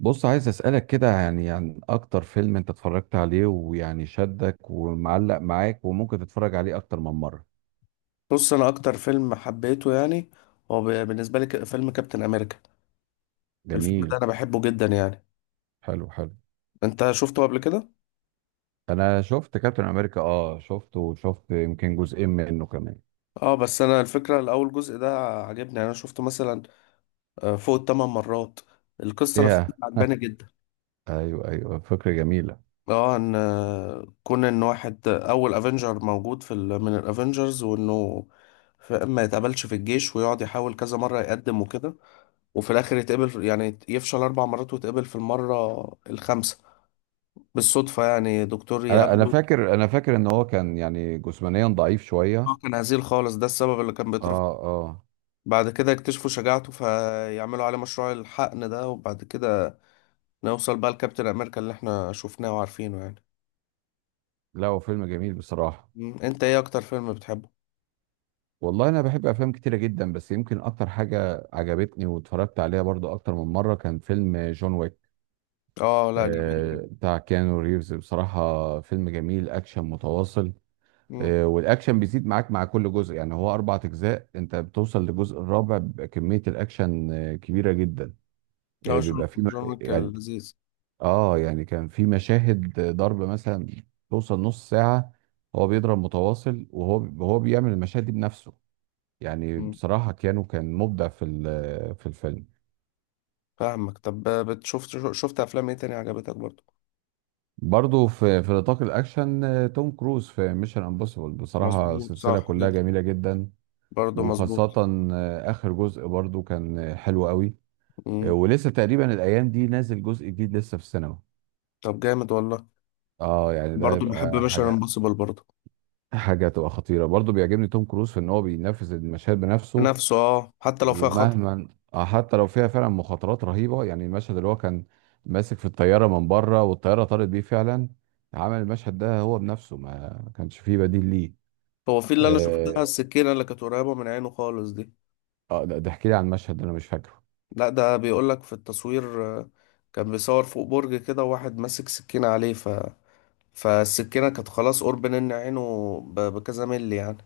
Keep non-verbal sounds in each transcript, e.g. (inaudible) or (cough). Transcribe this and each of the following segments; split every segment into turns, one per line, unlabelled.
بص، عايز أسألك كده يعني عن أكتر فيلم أنت اتفرجت عليه ويعني شدك ومعلق معاك وممكن تتفرج عليه أكتر من مرة؟
بص، انا اكتر فيلم حبيته يعني هو بالنسبه لي فيلم كابتن امريكا. الفيلم ده
جميل.
انا بحبه جدا يعني.
حلو، حلو.
انت شفته قبل كده؟
أنا شفت كابتن أمريكا، أه شفته وشفت يمكن جزئين منه كمان.
اه بس انا الفكره، الاول جزء ده عجبني يعني. انا شفته مثلا فوق الـ8 مرات. القصه نفسها
إيه؟
عجباني
(laughs)
جدا.
أيوه، أيوه، فكرة جميلة.
اه ان كون ان واحد اول افنجر موجود من الافنجرز، وانه ما يتقبلش في الجيش ويقعد يحاول كذا مره يقدم وكده. وفي الاخر يعني يفشل 4 مرات ويتقبل في المره الخامسه، بالصدفة يعني دكتور
أنا أنا
يقابله.
فاكر أنا فاكر إن هو كان يعني جسمانيا ضعيف شوية.
هو كان هزيل خالص، ده السبب اللي كان
أه.
بيترفض.
أه.
بعد كده اكتشفوا شجاعته فيعملوا عليه مشروع الحقن ده، وبعد كده نوصل بقى لكابتن أمريكا اللي احنا شفناه وعارفينه يعني.
لا، هو فيلم جميل بصراحة.
مم. انت ايه أكتر فيلم بتحبه؟
والله، أنا بحب أفلام كتيرة جدا، بس يمكن أكتر حاجة عجبتني واتفرجت عليها برضو أكتر من مرة كان فيلم جون ويك.
اه، لا جميل.
بتاع كيانو ريفز، بصراحة فيلم جميل أكشن متواصل.
مم.
والأكشن بيزيد معاك مع كل جزء، يعني هو أربع أجزاء، أنت بتوصل للجزء الرابع بيبقى كمية الأكشن كبيرة جدا.
لا،
آه،
جون
بيبقى في م-
جون ويك
يعني
لذيذ.
يعني كان في مشاهد ضرب مثلا توصل نص ساعة. هو بيضرب متواصل، وهو بيعمل المشاهد دي بنفسه. يعني
مم.
بصراحة كيانو كان مبدع في الفيلم.
فاهمك. طب شفت أفلام ايه تاني عجبتك برضه؟
برضه في نطاق الاكشن، توم كروز في ميشن امبوسيبل، بصراحه
مظبوط،
سلسله
صح
كلها
جدا.
جميله جدا.
برضه مظبوط.
وخاصه اخر جزء برضه كان حلو قوي.
مم.
ولسه تقريبا الايام دي نازل جزء جديد لسه في السينما.
طب جامد والله.
اه يعني ده
برضه بحب
يبقى
ميشن
حاجه.
امبوسيبل برضه.
حاجه تبقى خطيره، برضه بيعجبني توم كروز في ان هو بينفذ المشاهد بنفسه.
نفسه، اه، حتى لو فيها خطر.
ومهما آه، حتى لو فيها فعلا مخاطرات رهيبه، يعني المشهد اللي هو كان ماسك في الطياره من بره والطياره طارت بيه فعلا. عمل المشهد ده هو بنفسه، ما كانش فيه بديل ليه.
هو في اللي انا شفتها،
اه.
السكينه اللي كانت قريبه من عينه خالص دي.
ده احكي لي عن المشهد ده، انا مش فاكره.
لا، ده بيقول لك في التصوير، كان بيصور فوق برج كده واحد ماسك سكينه عليه فالسكينه كانت خلاص قرب ان عينه ب... بكذا ملي يعني.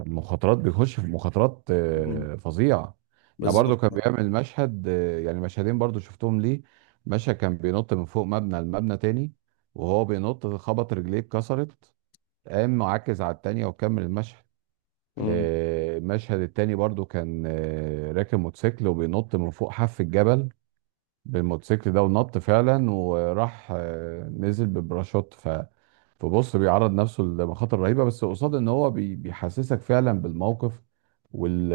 المخاطرات بيخش في مخاطرات
مم.
فظيعه. يعني
بالظبط.
برضو كان بيعمل مشهدين برضو شفتهم ليه. مشهد كان بينط من فوق مبنى لمبنى تاني، وهو بينط خبط رجليه اتكسرت، قام معكز على التانية وكمل المشهد.
مم.
المشهد التاني برضو كان راكب موتوسيكل وبينط من فوق حف الجبل بالموتوسيكل ده، ونط فعلا وراح نزل ببراشوت. فبص بيعرض نفسه لمخاطر رهيبه، بس قصاد ان هو بيحسسك فعلا بالموقف. وال...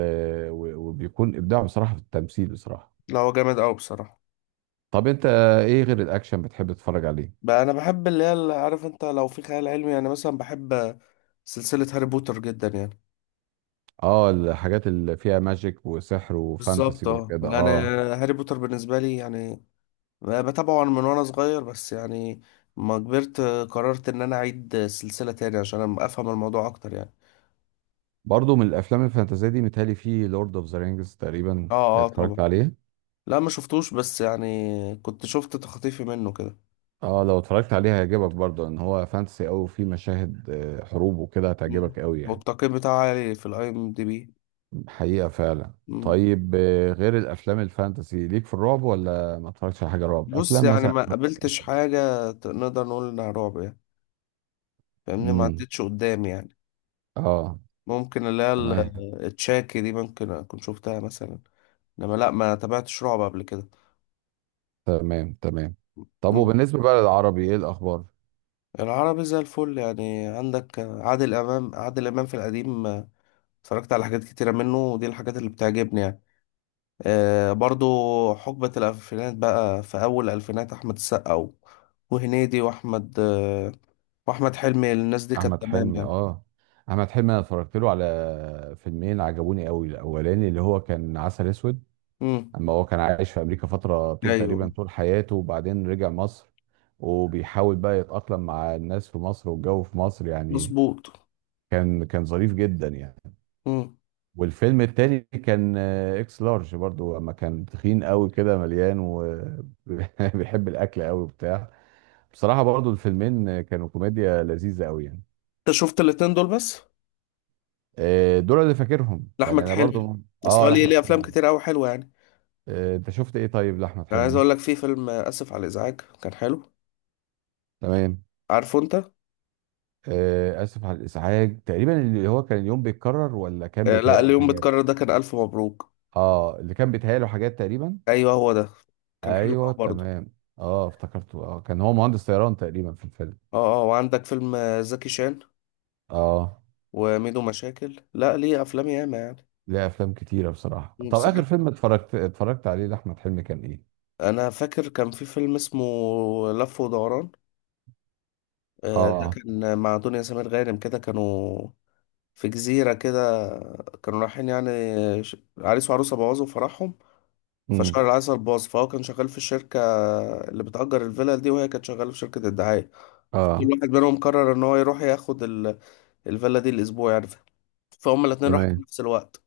وبيكون ابداع بصراحه في التمثيل بصراحه.
لا، هو جامد قوي بصراحه.
طب انت، ايه غير الاكشن بتحب تتفرج عليه؟
بقى انا بحب اللي عارف انت، لو في خيال علمي يعني مثلا بحب سلسله هاري بوتر جدا يعني.
اه، الحاجات اللي فيها ماجيك وسحر وفانتسي
بالظبط، اه
وكده،
يعني
اه.
هاري بوتر بالنسبه لي يعني بتابعه من وانا صغير، بس يعني ما كبرت قررت ان انا اعيد السلسلة تاني عشان افهم الموضوع اكتر يعني.
برضو من الافلام الفانتازيه دي متهيألي في لورد اوف ذا رينجز تقريبا
اه اه،
اتفرجت
طبعا.
عليه.
لا ما شفتوش، بس يعني كنت شفت تخطيفي منه كده.
اه لو اتفرجت عليه هيعجبك برضو، ان هو فانتسي قوي وفيه مشاهد حروب وكده،
مم.
هتعجبك قوي يعني.
والتقييم بتاعه عالي في الاي ام دي بي.
حقيقة فعلا.
مم.
طيب، غير الأفلام الفانتسي ليك في الرعب، ولا ما اتفرجتش على حاجة رعب
بص
أفلام
يعني
مثلا؟
ما قابلتش حاجة نقدر نقول انها رعب يعني. فاهمني، ما
امم.
عدتش قدامي يعني.
اه.
ممكن اللي هي
تمام.
التشاكي دي ممكن اكون شفتها مثلا، انما لا، ما تابعتش رعب قبل كده.
تمام. تمام. طب، وبالنسبة بقى للعربي، ايه الأخبار؟
العربي زي الفل يعني. عندك عادل امام، عادل امام في القديم اتفرجت على حاجات كتيره منه، ودي الحاجات اللي بتعجبني يعني. برضو حقبه الالفينات بقى، في اول الالفينات احمد السقا وهنيدي واحمد حلمي. الناس دي كانت
أحمد
تمام
حلمي،
يعني.
اه. أحمد حلمي أنا اتفرجت له على فيلمين عجبوني قوي، الأولاني اللي هو كان عسل أسود.
امم.
أما هو كان عايش في أمريكا فترة طول
ايوه،
تقريبا طول حياته، وبعدين رجع مصر. وبيحاول بقى يتأقلم مع الناس في مصر والجو في مصر يعني.
مظبوط.
كان ظريف جدا يعني.
امم.
والفيلم التاني كان اكس لارج، برضو لما كان تخين قوي كده مليان وبيحب (laughs) الاكل قوي وبتاع. بصراحة برضو الفيلمين كانوا كوميديا لذيذة قوي يعني.
انت شفت الاتنين دول بس؟
دول اللي فاكرهم يعني
لاحمد
انا
حلمي؟
برضو.
بس هو
اه،
ليه
لاحمد
ليه افلام
حلمي.
كتير قوي حلوه يعني.
انت شفت ايه طيب لاحمد
انا عايز
حلمي؟
اقول لك، في فيلم اسف على الازعاج كان حلو.
تمام.
عارفه انت؟
اسف على الازعاج، تقريبا اللي هو كان اليوم بيتكرر، ولا كان
لا،
بيتهيأله
اليوم
حاجات؟
بتكرر ده كان الف مبروك.
اه، اللي كان بيتهيأله حاجات تقريبا.
ايوه، هو ده. كان حلو
ايوه
قوي برضه.
تمام، اه افتكرته، اه كان هو مهندس طيران تقريبا في الفيلم.
اه اه، وعندك فيلم زكي شان
اه.
وميدو مشاكل. لا ليه افلام ياما يعني.
ليه افلام كتيره بصراحه. طب، اخر
بصراحه،
فيلم اتفرجت عليه لاحمد حلمي كان ايه؟
انا فاكر كان في فيلم اسمه لف ودوران. ده
اه.
كان مع دنيا سمير غانم. كده كانوا في جزيره كده، كانوا رايحين يعني عريس وعروسه بوظوا فرحهم.
امم.
فشهر العسل باظ، فهو كان شغال في الشركه اللي بتأجر الفيلا دي، وهي كانت شغاله في شركه الدعايه. فكل
اه.
واحد منهم قرر ان هو يروح ياخد الفيلا دي الأسبوع يعني، فهم الاتنين راحوا في
تمام.
نفس الوقت.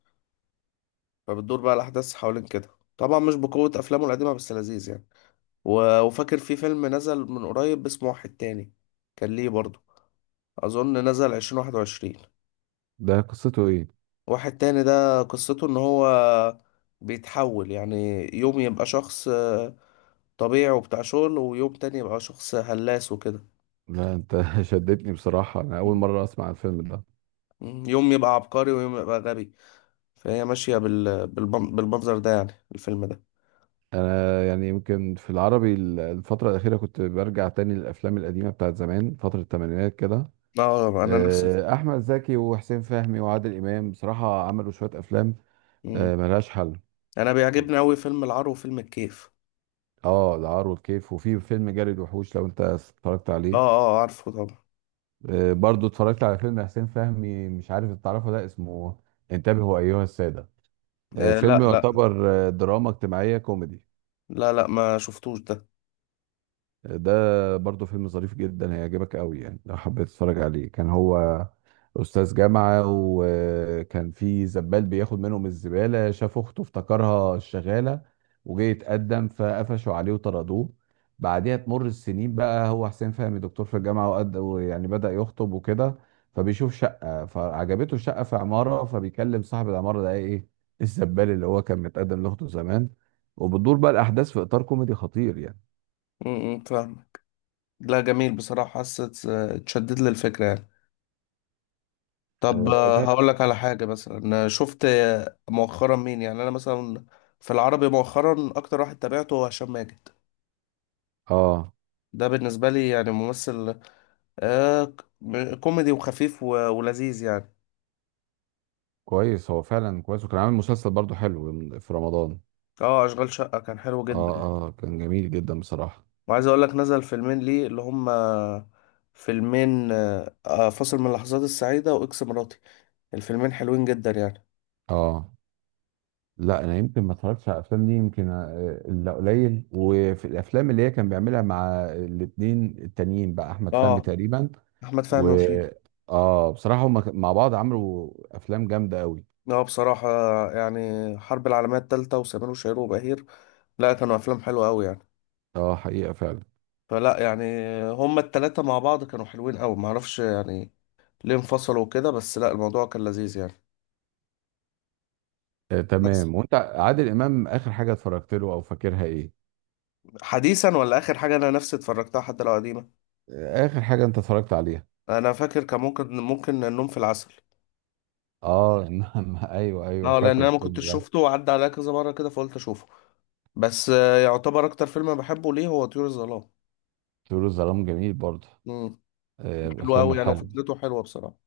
فبتدور بقى الأحداث حوالين كده. طبعا مش بقوة أفلامه القديمة، بس لذيذ يعني. وفاكر في فيلم نزل من قريب اسمه واحد تاني، كان ليه برضه. أظن نزل 2021.
ده قصته ايه؟
واحد تاني ده قصته إن هو بيتحول يعني، يوم يبقى شخص طبيعي وبتاع شغل، ويوم تاني يبقى شخص هلاس وكده.
لا، انت (laughs) شدتني بصراحه، انا اول
مم.
مره اسمع الفيلم ده.
مم. يوم يبقى عبقري ويوم يبقى غبي. فهي ماشية بالمنظر ده يعني الفيلم ده.
انا يعني يمكن في العربي الفتره الاخيره كنت برجع تاني للافلام القديمه بتاعت زمان فتره الثمانينات كده.
اه، انا نفس.
احمد زكي وحسين فهمي وعادل امام بصراحه عملوا شويه افلام
مم.
ملهاش حل.
انا بيعجبني قوي فيلم العار وفيلم الكيف.
اه، العار والكيف، وفي فيلم جري الوحوش لو انت اتفرجت
اه
عليه.
اه، عارفه طبعا.
برضو اتفرجت على فيلم حسين فهمي، مش عارف إنت تعرفه، ده اسمه انتبهوا ايها السادة.
آه، لا
فيلم
لا.
يعتبر دراما اجتماعية كوميدي.
لا لا، ما شفتوش ده.
ده برضه فيلم ظريف جدا هيعجبك قوي يعني لو حبيت تتفرج عليه. كان هو أستاذ جامعة، وكان في زبال بياخد منهم الزبالة، شاف أخته افتكرها الشغالة، وجه يتقدم فقفشوا عليه وطردوه. بعدها تمر السنين بقى هو حسين فهمي دكتور في الجامعة وقد، ويعني بدأ يخطب وكده، فبيشوف شقة فعجبته الشقة في عمارة، فبيكلم صاحب العمارة ده إيه الزبال اللي هو كان متقدم لأخته زمان. وبتدور بقى الأحداث في إطار كوميدي خطير يعني.
امم، فاهم. لا جميل بصراحة، حسيت اتشدد للفكرة يعني. طب،
تمام.
هقول لك على حاجة مثلا. شفت مؤخرا مين يعني انا مثلا؟ في العربي مؤخرا اكتر واحد تابعته هو هشام ماجد.
اه،
ده بالنسبة لي يعني ممثل كوميدي وخفيف ولذيذ يعني.
كويس، هو فعلا كويس، وكان عامل مسلسل برضو حلو في رمضان.
اه، اشغال شقة كان حلو
اه.
جدا.
اه، كان جميل جدا بصراحة.
وعايز اقول لك نزل فيلمين ليه، اللي هما فيلمين فاصل من اللحظات السعيدة واكس مراتي. الفيلمين حلوين جدا يعني.
اه، لا انا يمكن ما اتفرجتش على الافلام دي يمكن الا قليل، وفي الافلام اللي هي كان بيعملها مع الاتنين التانيين بقى احمد فهمي
اه،
تقريبا
احمد
و.
فهمي وشيكو.
اه، بصراحة هم مع بعض عملوا افلام جامدة قوي.
اه بصراحة يعني حرب العالمية التالتة وسمير وشهير وبهير، لا كانوا افلام حلوة قوي يعني.
اه، حقيقة فعلا.
فلا يعني، هما التلاتة مع بعض كانوا حلوين قوي. معرفش يعني ليه انفصلوا كده، بس لا، الموضوع كان لذيذ يعني. بس
تمام، وانت عادل امام اخر حاجة اتفرجت له او فاكرها ايه؟
حديثا ولا اخر حاجة انا نفسي اتفرجتها حتى لو قديمة،
اخر حاجة انت اتفرجت عليها؟
انا فاكر كان ممكن النوم في العسل.
اه (laughs) نعم، ايوه، ايوه،
اه، لان
فاكر
انا ما
الفيلم
كنتش
ده.
شفته وعدى عليا كذا مره كده فقلت اشوفه. بس يعتبر اكتر فيلم أنا بحبه ليه هو طيور الظلام.
طيور الظلام جميل برضه.
امم.
من
حلو
الافلام
قوي يعني،
الحلوه.
وفكرته حلوه بصراحه.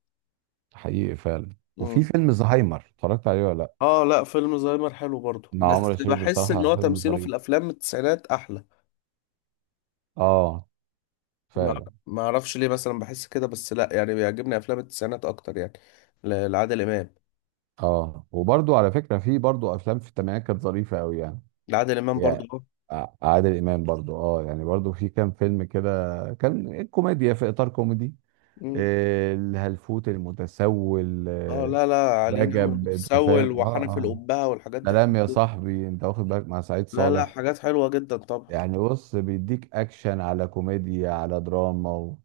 حقيقي فعلا، وفي
امم.
فيلم زهايمر اتفرجت عليه ولا لا؟
اه لا، فيلم زهايمر حلو برضه،
مع
بس
عمر الشريف
بحس ان
بصراحه
هو
فيلم
تمثيله في
ظريف.
الافلام من التسعينات احلى.
اه.
ما
فعلا.
ما اعرفش ليه مثلا بحس كده، بس لا يعني بيعجبني افلام التسعينات اكتر يعني لعادل امام.
اه، وبرضه على فكره، في برضه افلام في الثمانينات كانت ظريفه قوي يعني.
لعادل امام
يعني
برضه اه.
عادل امام برضه اه، يعني برضه في كام فيلم كده كان كوميديا في اطار كوميدي.
مم.
الهلفوت المتسول،
اه لا لا، علينا اول
رجب، انت
متسول
فاهم، اه،
وحنف
اه.
القبهه والحاجات دي
سلام
حلوه
يا
جدا.
صاحبي، انت واخد بالك مع سعيد
لا لا،
صالح.
حاجات حلوه جدا طبعا.
يعني بص بيديك اكشن على كوميديا على دراما.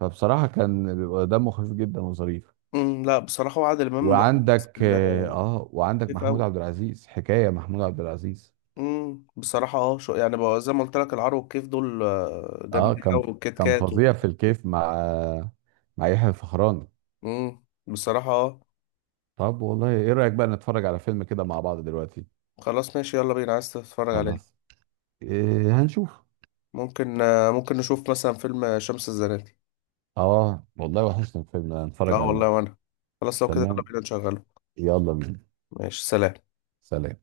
فبصراحه كان بيبقى دمه خفيف جدا وظريف.
امم، لا بصراحة وعادل إمام
وعندك
ممثل
اه آه، وعندك
خفيف
محمود
أوي.
عبد العزيز، حكايه محمود عبد العزيز.
بصراحة اه، شو يعني بقى، زي ما قلت لك العرو والكيف دول
اه،
جامدين أوي
كان
والكيت
كان
كات.
فظيع في الكيف مع يحيى الفخراني.
بصراحة اه.
طب والله ايه رايك بقى نتفرج على فيلم كده مع بعض دلوقتي؟
خلاص ماشي، يلا بينا. عايز تتفرج عليه؟
خلاص، إيه هنشوف؟
ممكن نشوف مثلا فيلم شمس الزناتي.
اه والله، وحشنا الفيلم نتفرج
اه والله،
عليه.
وأنا خلاص لو كده يلا
تمام،
بينا نشغله.
يلا بينا.
ماشي، سلام.
سلام.